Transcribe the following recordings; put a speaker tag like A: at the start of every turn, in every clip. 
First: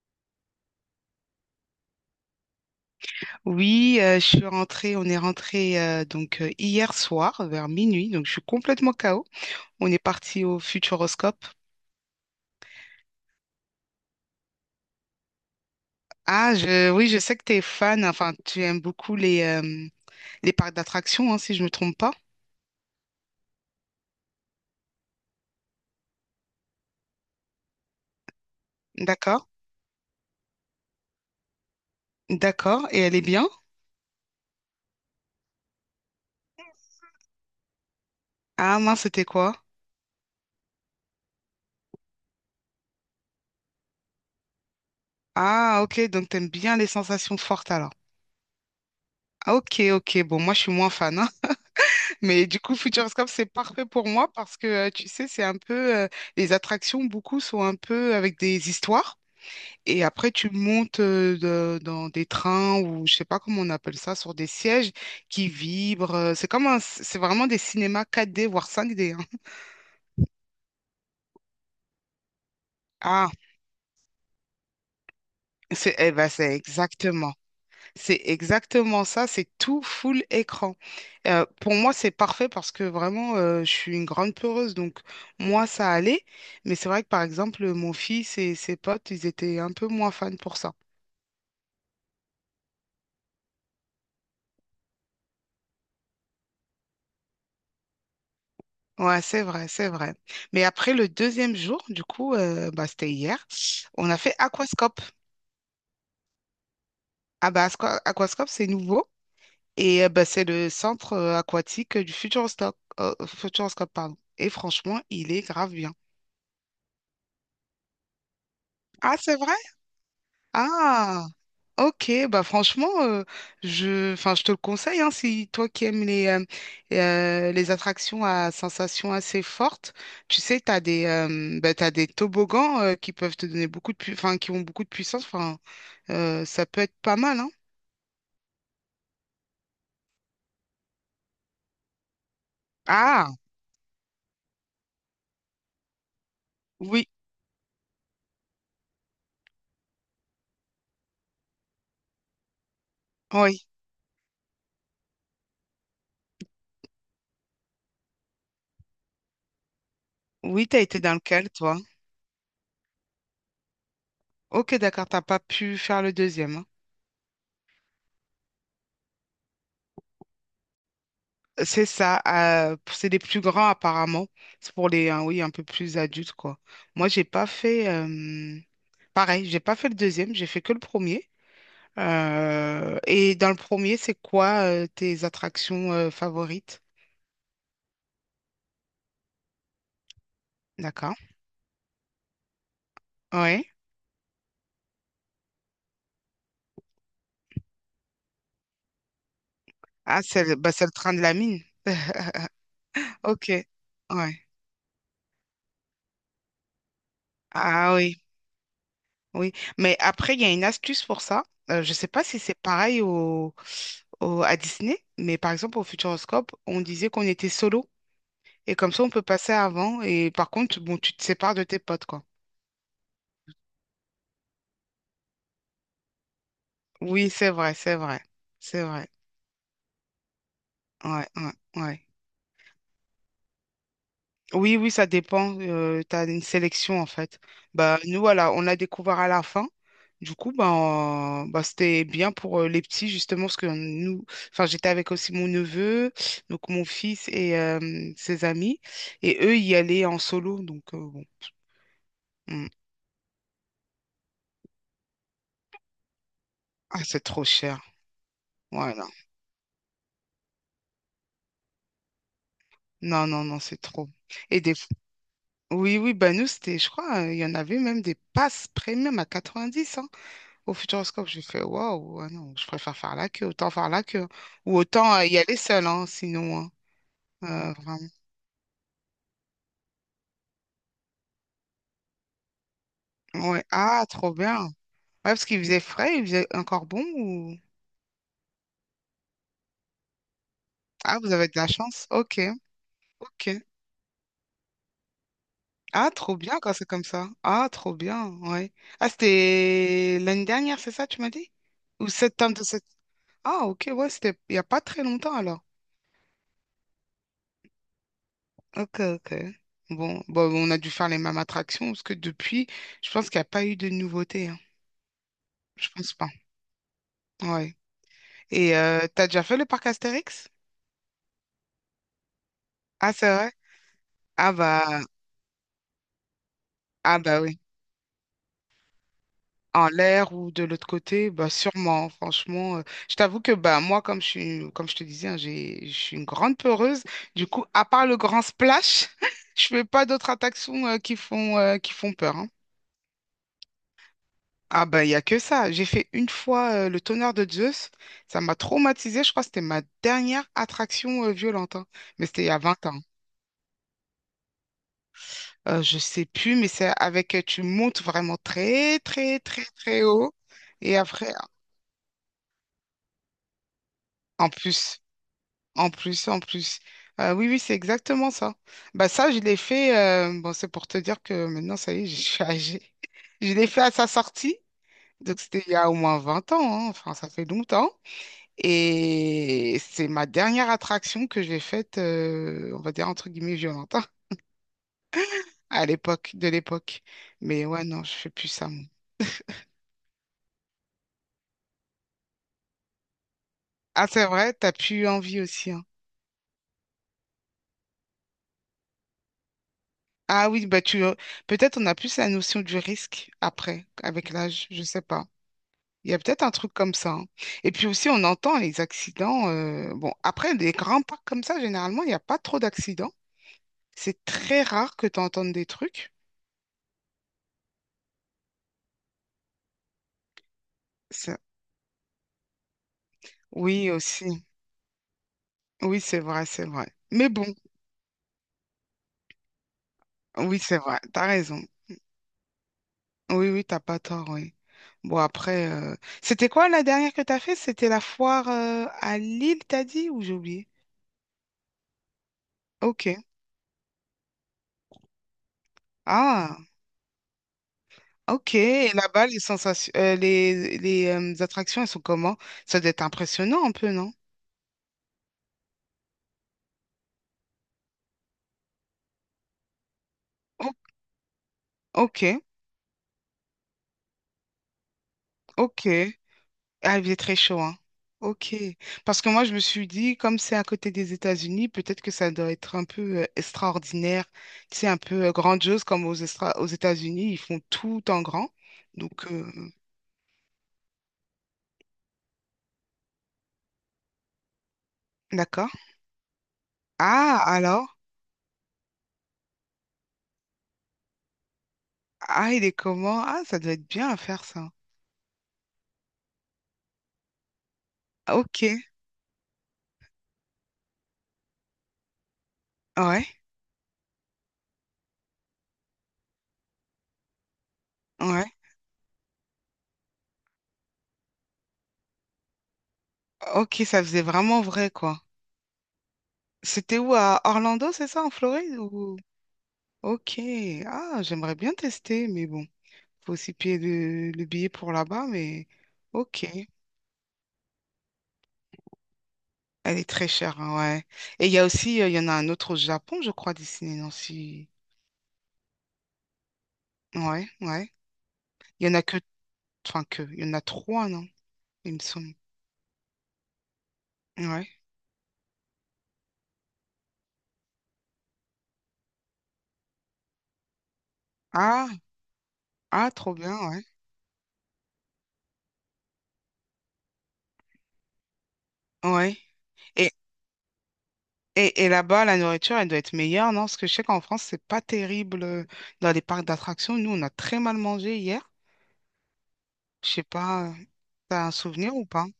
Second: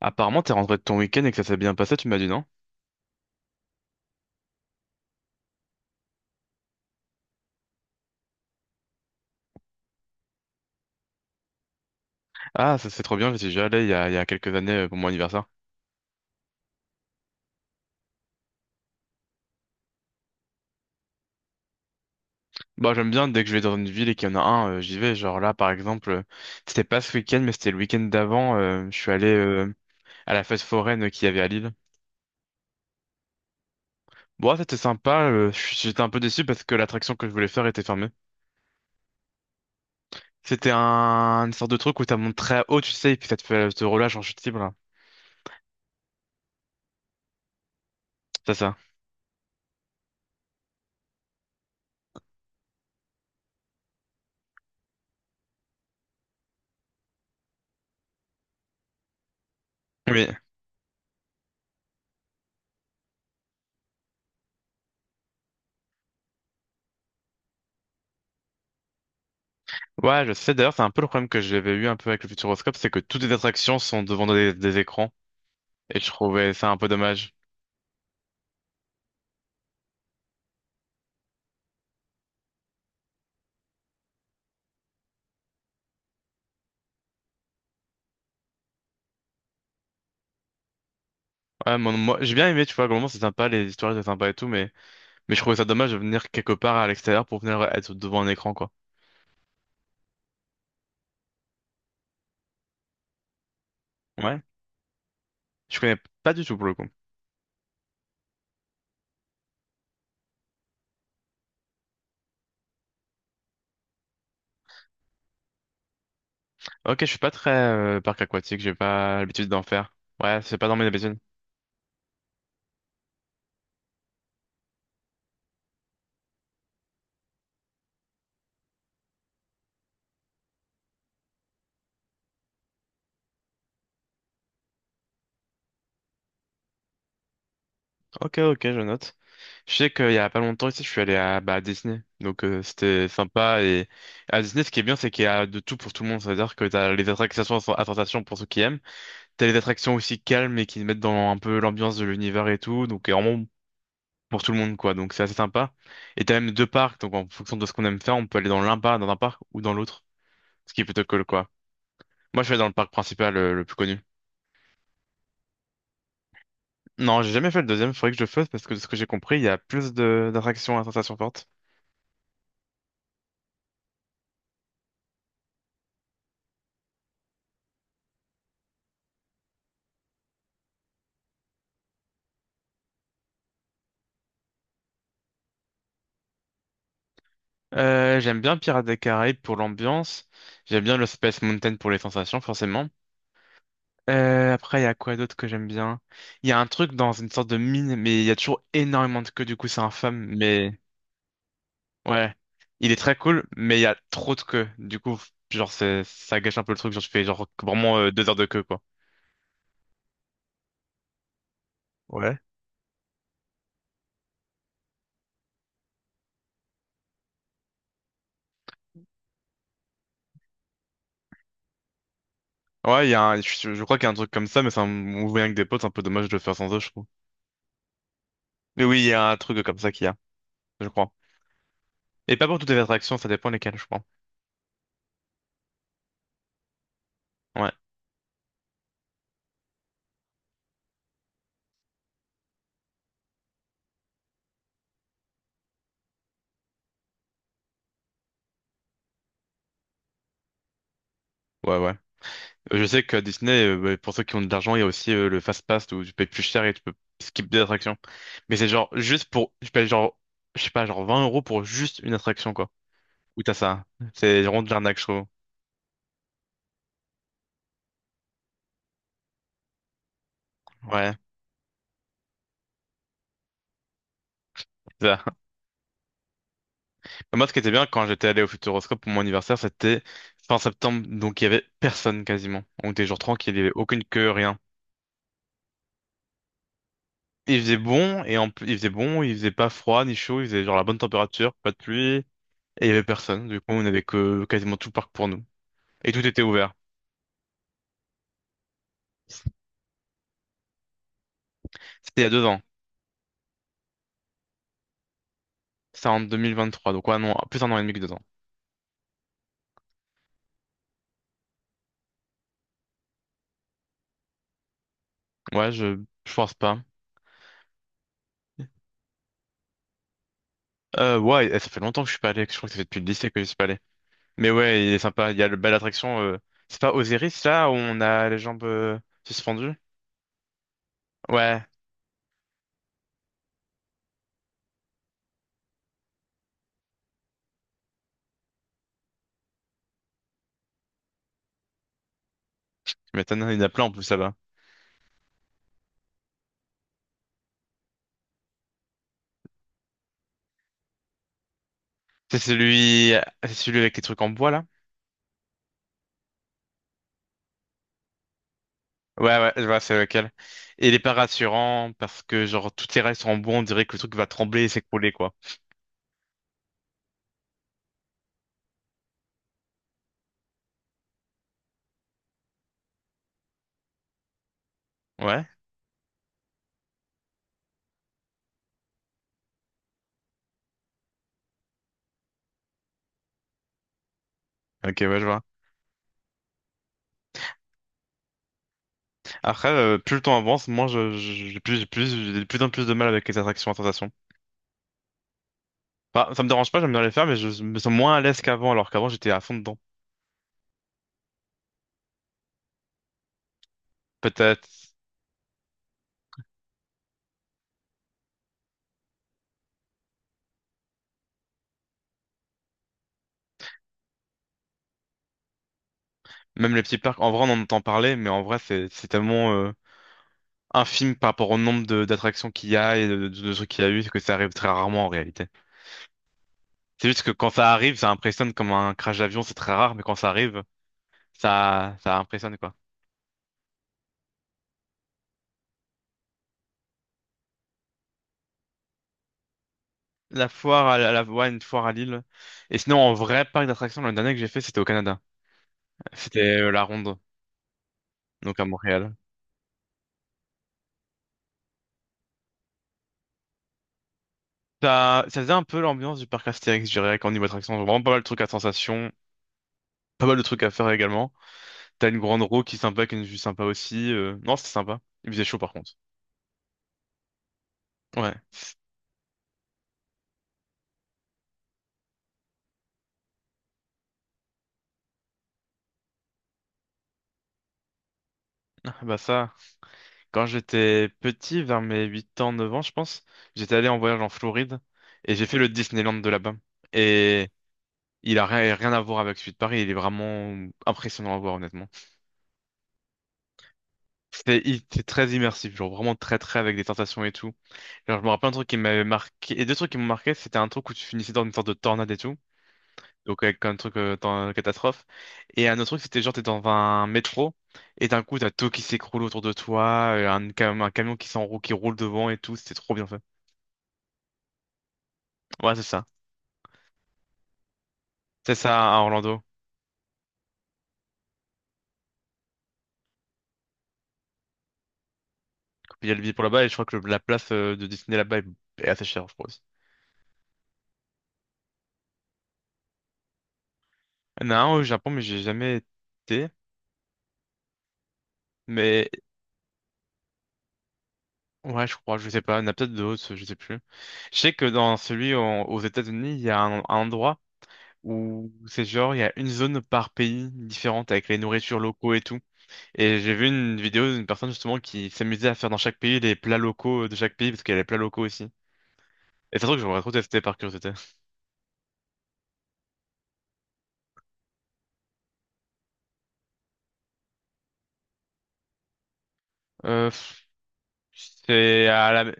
A: Apparemment, t'es rentré de ton week-end et que ça s'est bien passé, tu m'as dit non?
B: Oui, je suis rentrée, on est rentré donc hier soir vers minuit, donc je suis complètement KO. On est parti au Futuroscope.
A: Ah, ça c'est trop bien, j'y suis déjà allé il y a quelques années pour mon anniversaire.
B: Ah, oui, je sais que tu es fan, enfin tu aimes beaucoup les parcs d'attractions, hein, si je me trompe pas.
A: Bah, j'aime bien, dès que je vais dans une ville et qu'il y en a un, j'y vais. Genre là, par exemple, c'était pas ce week-end, mais c'était le week-end d'avant, je suis allé
B: D'accord,
A: à la fête foraine qu'il y avait à Lille.
B: d'accord, et elle est bien?
A: Bon, ouais, c'était sympa, j'étais un peu déçu parce que l'attraction que je voulais faire était fermée.
B: Ah mince, c'était quoi?
A: C'était une sorte de truc où t'as monté très haut, tu sais, et puis ça te fait te relâche en chute libre, là.
B: Ah ok, donc t'aimes bien les sensations fortes alors.
A: C'est ça.
B: Ah, ok, ok, bon, moi je suis moins fan, hein. Mais du coup, Futuroscope, c'est parfait pour moi parce que, tu sais, les attractions, beaucoup sont un peu avec des histoires. Et
A: Oui.
B: après, tu montes dans des trains ou je sais pas comment on appelle ça, sur des sièges qui vibrent. C'est comme c'est vraiment des cinémas 4D, voire 5D, hein.
A: Ouais, je sais. D'ailleurs, c'est un peu le problème que j'avais eu un peu avec le Futuroscope, c'est que toutes les
B: Ah,
A: attractions sont devant des écrans. Et je
B: eh ben,
A: trouvais
B: c'est
A: ça un peu
B: exactement.
A: dommage.
B: C'est exactement ça. C'est tout full écran. Pour moi, c'est parfait parce que vraiment, je suis une grande peureuse. Donc, moi, ça allait. Mais c'est vrai que, par exemple, mon fils et ses potes, ils étaient un peu moins fans pour ça.
A: Ouais, moi, j'ai bien aimé, tu vois, globalement, c'est sympa, les histoires étaient sympas et tout, mais je trouvais ça dommage de venir quelque part à l'extérieur pour venir être devant un écran, quoi.
B: Ouais, c'est vrai, c'est vrai. Mais après le deuxième jour, du coup, bah, c'était hier, on a fait
A: Ouais.
B: aquascope.
A: Je connais pas du tout pour le coup.
B: Ah bah aquascope, c'est nouveau et bah, c'est le centre aquatique du Futuroscope, Futuroscope, pardon. Et franchement, il est grave bien.
A: Ok, je suis pas très parc aquatique, j'ai
B: Ah,
A: pas
B: c'est
A: l'habitude
B: vrai?
A: d'en faire. Ouais, c'est pas dans mes habitudes.
B: Ah. Ok, bah franchement, enfin, je te le conseille, hein, si toi qui aimes les attractions à sensations assez fortes, tu sais, t'as des toboggans qui peuvent te donner beaucoup de, enfin, qui ont beaucoup de puissance, enfin, ça peut être pas mal, hein.
A: Ok, ok, je note. Je sais qu'il y a pas longtemps ici, je suis allé bah, à Disney, donc c'était
B: Ah,
A: sympa. Et à Disney, ce qui est bien, c'est qu'il y a de tout pour tout le monde, c'est-à-dire que t'as les
B: oui,
A: attractions à sensation pour ceux qui aiment. T'as des attractions aussi calmes et qui mettent dans un peu l'ambiance de l'univers et tout, donc vraiment
B: oui,
A: pour tout le monde quoi, donc c'est assez sympa. Et t'as même deux parcs, donc en fonction de ce qu'on aime faire, on peut aller dans un parc ou dans l'autre,
B: oui,
A: ce
B: t'as
A: qui est
B: été
A: plutôt
B: dans
A: cool
B: lequel,
A: quoi.
B: toi?
A: Moi je vais dans le parc principal le plus connu.
B: Ok, d'accord, t'as pas pu faire le deuxième, hein.
A: Non, j'ai jamais fait le deuxième, faudrait que je le fasse parce que de ce que j'ai compris, il y a plus de d'attractions à sensation forte.
B: C'est ça, c'est les plus grands apparemment. C'est pour oui, un peu plus adultes, quoi. Moi, j'ai pas fait. Pareil, j'ai pas fait le deuxième, j'ai fait que le premier. Et dans le premier, c'est quoi tes attractions favorites?
A: J'aime bien Pirates des Caraïbes pour l'ambiance. J'aime bien le
B: D'accord.
A: Space Mountain pour les sensations, forcément.
B: Ouais.
A: Après, il y a quoi d'autre que j'aime bien? Il y a un truc dans une sorte de mine, mais il y a toujours énormément de queues, du coup, c'est
B: Ah,
A: infâme,
B: bah,
A: mais
B: c'est le train de la mine.
A: ouais. Il est très cool,
B: Ok.
A: mais il y a trop de
B: Ouais.
A: queues. Du coup, genre, ça gâche un peu le truc. Genre, je fais genre
B: Ah
A: vraiment
B: oui,
A: 2 heures de queue, quoi.
B: oui. Mais après, il y a une astuce pour ça. Je ne sais pas
A: Ouais.
B: si c'est pareil à Disney, mais par exemple au Futuroscope, on disait qu'on était solo. Et comme ça, on peut passer avant. Et par contre, bon, tu te sépares de tes potes, quoi.
A: Ouais, il y a je crois qu'il y a un truc comme ça, mais c'est un mouvement avec des potes, c'est un peu dommage de le faire sans eux, je trouve.
B: Oui, c'est vrai, c'est vrai. C'est
A: Mais oui, il
B: vrai.
A: y a un truc comme ça qu'il y a, je crois.
B: Ouais, ouais, ouais.
A: Et pas pour toutes les attractions, ça dépend lesquelles, je crois.
B: Oui, oui, ça dépend. Tu as une sélection en fait.
A: Ouais.
B: Bah, nous, voilà, on a découvert à la fin. Du coup, ben, c'était bien pour les petits, justement, parce que nous, enfin, j'étais avec aussi mon neveu, donc mon fils et ses amis. Et eux, y allaient en solo. Donc, bon.
A: Ouais, ouais.
B: Mm.
A: Je sais qu'à Disney, bah, pour ceux qui ont de l'argent, il y a aussi le Fast Pass où tu payes plus cher et tu peux
B: Ah, c'est trop
A: skip des
B: cher.
A: attractions. Mais c'est genre
B: Voilà.
A: juste pour, tu payes genre, je sais pas, genre 20 € pour juste une attraction, quoi.
B: Non,
A: Ou
B: non,
A: t'as
B: non, c'est
A: ça.
B: trop.
A: C'est
B: Et
A: vraiment de
B: des...
A: l'arnaque, je trouve.
B: Oui, oui, bah, nous, c'était, je crois, il y en avait même des passes premium à 90. Au
A: Ouais,
B: Futuroscope, j'ai fait waouh, ah non, je préfère faire la queue, autant faire la queue. Ou
A: c'est
B: autant
A: ça.
B: y aller seul, hein, sinon, hein.
A: Moi, ce qui était bien
B: Vraiment.
A: quand j'étais allé au Futuroscope pour mon anniversaire, c'était fin septembre, donc il y avait personne quasiment. On était genre tranquille, il y
B: Ouais.
A: avait aucune
B: Ah,
A: queue,
B: trop
A: rien.
B: bien. Ouais, parce qu'il faisait frais, il faisait encore bon ou...
A: Il faisait bon, et en plus, il faisait bon, il faisait pas froid ni chaud, il faisait genre la bonne
B: Ah, vous avez
A: température,
B: de la
A: pas de
B: chance.
A: pluie, et
B: Ok,
A: il y avait personne. Du
B: ok.
A: coup, on avait que quasiment tout le parc pour nous.
B: Ah,
A: Et tout
B: trop
A: était
B: bien
A: ouvert.
B: quand c'est comme ça. Ah, trop bien, ouais. Ah,
A: C'était
B: c'était l'année dernière, c'est ça, tu m'as dit? Ou
A: il y a deux
B: septembre
A: ans.
B: de cette... Ah, ok, ouais, c'était il n'y a pas très longtemps alors.
A: C'est en 2023. Donc ouais, non, plus un an et demi que 2 ans.
B: Ok, ok. Bon, bon, on a dû faire les mêmes attractions parce que depuis, je pense qu'il n'y a pas eu de nouveautés, hein.
A: Ouais,
B: Je
A: je,
B: pense pas.
A: je pense pas.
B: Ouais. Et t'as déjà fait le parc Astérix?
A: Ouais, ça fait longtemps que je suis pas allé. Je crois que ça fait depuis le
B: Ah,
A: lycée
B: c'est
A: que je
B: vrai?
A: suis pas allé. Mais
B: Ah
A: ouais, il est
B: bah,
A: sympa. Il y a le belle attraction. C'est pas
B: ah bah
A: Osiris
B: oui.
A: là où on a les jambes suspendues?
B: En l'air ou de l'autre côté, bah
A: Ouais,
B: sûrement, franchement. Je t'avoue que bah moi, comme je suis, comme je te disais, hein, je suis une grande peureuse. Du coup, à part le grand splash, je fais pas d'autres attractions qui font peur, hein.
A: tu m'étonnes. Il y en a plein en plus là-bas.
B: Ah ben il y a que ça. J'ai fait une fois le tonnerre de Zeus. Ça m'a traumatisée. Je crois que c'était ma dernière attraction violente, hein. Mais
A: C'est
B: c'était il y a 20 ans.
A: celui, c'est celui avec les trucs en bois là?
B: Je sais plus, mais tu montes vraiment très,
A: Ouais,
B: très,
A: ouais, je
B: très,
A: vois, c'est
B: très
A: lequel.
B: haut.
A: Et il
B: Et
A: est pas
B: après,
A: rassurant parce que genre toutes les rails sont en bois, on dirait que le truc va
B: en
A: trembler et
B: plus,
A: s'écrouler quoi.
B: en plus, en plus. Oui, oui, c'est exactement ça. Bah, ça, je l'ai fait, bon, c'est pour te dire que maintenant, ça y est, je suis âgée. Je l'ai fait à sa sortie. Donc,
A: Ouais,
B: c'était il y a au moins 20 ans, hein. Enfin, ça fait longtemps. Et c'est ma dernière attraction que j'ai faite, on va dire, entre guillemets, violente, hein,
A: ok, ouais, je vois.
B: à l'époque, de l'époque. Mais ouais, non, je fais plus ça.
A: Après, plus le temps avance, moins j'ai de plus en plus de mal avec les attractions à
B: Ah,
A: sensations.
B: c'est vrai, t'as plus eu envie aussi, hein.
A: Enfin, ça me dérange pas, j'aime bien les faire, mais je me sens moins à l'aise qu'avant, alors qu'avant j'étais à fond dedans.
B: Ah oui, bah tu peut-être on a plus la notion du risque après, avec l'âge, je
A: Peut-être
B: sais pas. Il y a peut-être un truc comme ça, hein. Et puis aussi, on entend les accidents. Bon, après, des grands parcs comme ça, généralement, il n'y a pas trop d'accidents. C'est très rare que tu entendes des trucs.
A: même les petits parcs. En vrai, on en entend parler, mais en vrai, c'est tellement infime par
B: Ça-
A: rapport au nombre de d'attractions qu'il y a et de trucs qu'il y a
B: Oui,
A: eu que ça
B: aussi.
A: arrive très rarement en réalité.
B: Oui, c'est vrai, c'est vrai.
A: C'est juste
B: Mais
A: que
B: bon,
A: quand ça arrive, ça impressionne comme un crash d'avion, c'est très rare, mais quand ça
B: oui,
A: arrive,
B: c'est vrai, t'as raison.
A: ça impressionne quoi.
B: Oui, oui, t'as pas tort, oui. Bon, après, c'était quoi la dernière que t'as fait? C'était la foire à Lille, t'as dit, ou j'ai
A: La
B: oublié?
A: foire à la, la, Ouais, une foire à Lille. Et sinon,
B: Ok.
A: en vrai parc d'attractions, l'année dernière que j'ai fait, c'était au Canada. C'était
B: Ah,
A: la Ronde,
B: ok.
A: donc à
B: Et
A: Montréal.
B: là-bas, les sensations, les attractions, elles sont comment? Ça doit être impressionnant un peu, non?
A: Ça faisait un peu l'ambiance du parc Astérix, je dirais, qu'en niveau attraction. Vraiment pas mal de trucs à sensation, pas mal de trucs
B: O-
A: à faire également. T'as une
B: ok,
A: grande roue qui est sympa, qui est une vue sympa aussi. Non, c'était sympa. Il faisait chaud par
B: ok.
A: contre.
B: Ah, il est très chaud, hein.
A: Ouais,
B: Ok. Parce que moi, je me suis dit, comme c'est à côté des États-Unis, peut-être que ça doit être un peu extraordinaire. C'est un peu grandiose, comme aux États-Unis, ils font tout en grand.
A: ah, bah
B: Donc,
A: ça, quand j'étais petit, vers mes 8 ans, 9 ans, je pense, j'étais allé en voyage en Floride et j'ai fait le
B: d'accord.
A: Disneyland de là-bas.
B: Ah,
A: Et
B: alors?
A: il a rien, rien à voir avec celui de Paris, il est vraiment impressionnant à voir, honnêtement.
B: Ah, il est comment? Ah, ça doit être bien à faire
A: C'était
B: ça.
A: il était très immersif, genre vraiment très très avec des tentations et tout. Genre, je me rappelle un
B: Ok.
A: truc qui m'avait marqué, et deux trucs qui m'ont marqué, c'était un truc où tu finissais dans une sorte de tornade et tout,
B: Ouais,
A: donc avec un truc dans catastrophe, et un autre truc c'était genre t'es dans un métro, et d'un coup
B: ouais.
A: t'as tout qui s'écroule autour de toi, un camion qui s'enroule, qui roule devant et tout, c'était trop bien fait.
B: Ok, ça faisait vraiment vrai, quoi.
A: Ouais, c'est ça.
B: C'était où, à Orlando, c'est ça, en
A: C'est
B: Floride
A: ça à
B: ou...
A: Orlando.
B: Ok, ah, j'aimerais bien tester, mais bon, faut aussi payer le billet pour là-bas, mais
A: Puis il y a le billet pour
B: ok,
A: là-bas, et je crois que la place de Disney là-bas est assez chère, je pense.
B: elle est très chère, hein, ouais. Et il y a aussi, il y en a un autre au Japon, je crois, Disney, non,
A: Il y en a
B: si...
A: un au Japon, mais j'ai jamais été,
B: Ouais, ouais. Il y en a
A: mais
B: que, enfin que, il y en a trois, non,
A: ouais,
B: il
A: je
B: me
A: crois, je
B: semble.
A: sais pas, il y en a peut-être d'autres, je sais plus. Je sais que
B: Ouais.
A: dans celui aux États-Unis, il y a un endroit où c'est genre, il y a une zone par pays différente avec les nourritures
B: Ah,
A: locaux et tout.
B: ah,
A: Et j'ai
B: trop
A: vu
B: bien,
A: une
B: ouais.
A: vidéo d'une personne justement qui s'amusait à faire dans chaque pays les plats locaux de chaque pays parce qu'il y a les plats locaux aussi.
B: Ouais.
A: Et c'est un truc que j'aimerais trop
B: et
A: tester par curiosité.
B: et là-bas, la nourriture, elle doit être meilleure, non? Parce que je sais qu'en France, c'est pas terrible dans les parcs d'attractions. Nous, on a très mal mangé hier. Je sais
A: Pff,
B: pas, t'as un
A: c'est
B: souvenir ou
A: à
B: pas?
A: la...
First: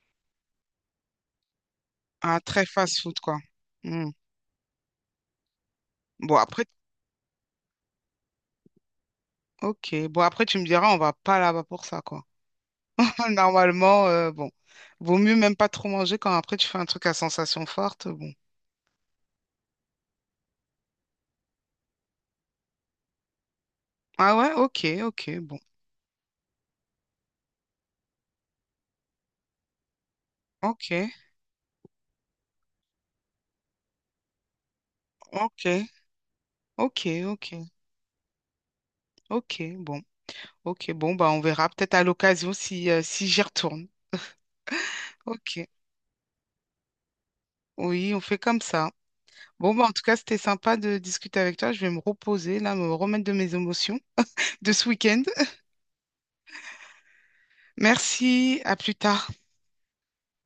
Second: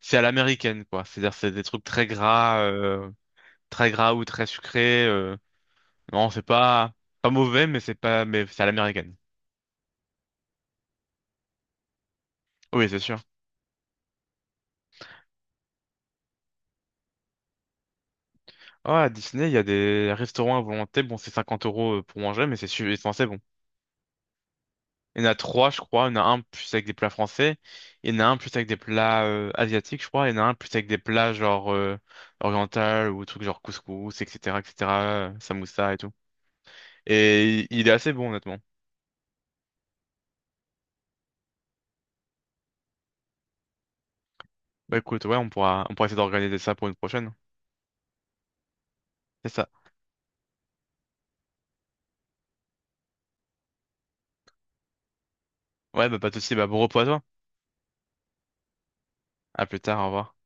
A: C'est à l'américaine quoi. C'est-à-dire c'est des trucs
B: Ah, très fast-food, quoi.
A: très
B: Hmm.
A: gras ou très sucrés. Non,
B: Bon,
A: c'est
B: après,
A: pas mauvais, mais c'est pas, mais c'est à l'américaine.
B: ok. Bon, après, tu me diras, on va pas là-bas pour ça, quoi.
A: Oui, c'est sûr.
B: Normalement, bon, vaut mieux même pas trop manger quand après tu fais un truc à sensation forte. Bon.
A: Ah à Disney, il y a des restaurants à volonté. Bon, c'est 50 € pour manger, mais c'est censé
B: Ah ouais, ok,
A: Il y en a
B: ok, bon.
A: trois, je crois. Il y en a un plus avec des plats français. Il y en a un plus avec des plats asiatiques, je crois. Il y en a un plus avec
B: Ok,
A: des plats genre oriental ou trucs genre couscous, etc., etc.,
B: ok,
A: samoussa et tout.
B: ok, ok,
A: Et il est assez bon, honnêtement.
B: ok, bon. Ok, bon, bah on verra peut-être à l'occasion si j'y retourne.
A: Bah écoute, ouais,
B: Ok.
A: on pourra essayer d'organiser ça pour une prochaine.
B: Oui, on fait comme ça.
A: C'est ça.
B: Bon, bah, en tout cas, c'était sympa de discuter avec toi. Je vais me reposer, là, me remettre de mes émotions de ce week-end.
A: Ouais, bah pas de souci. Bah bon repos à toi.
B: Merci, à plus tard.
A: À plus tard, au revoir.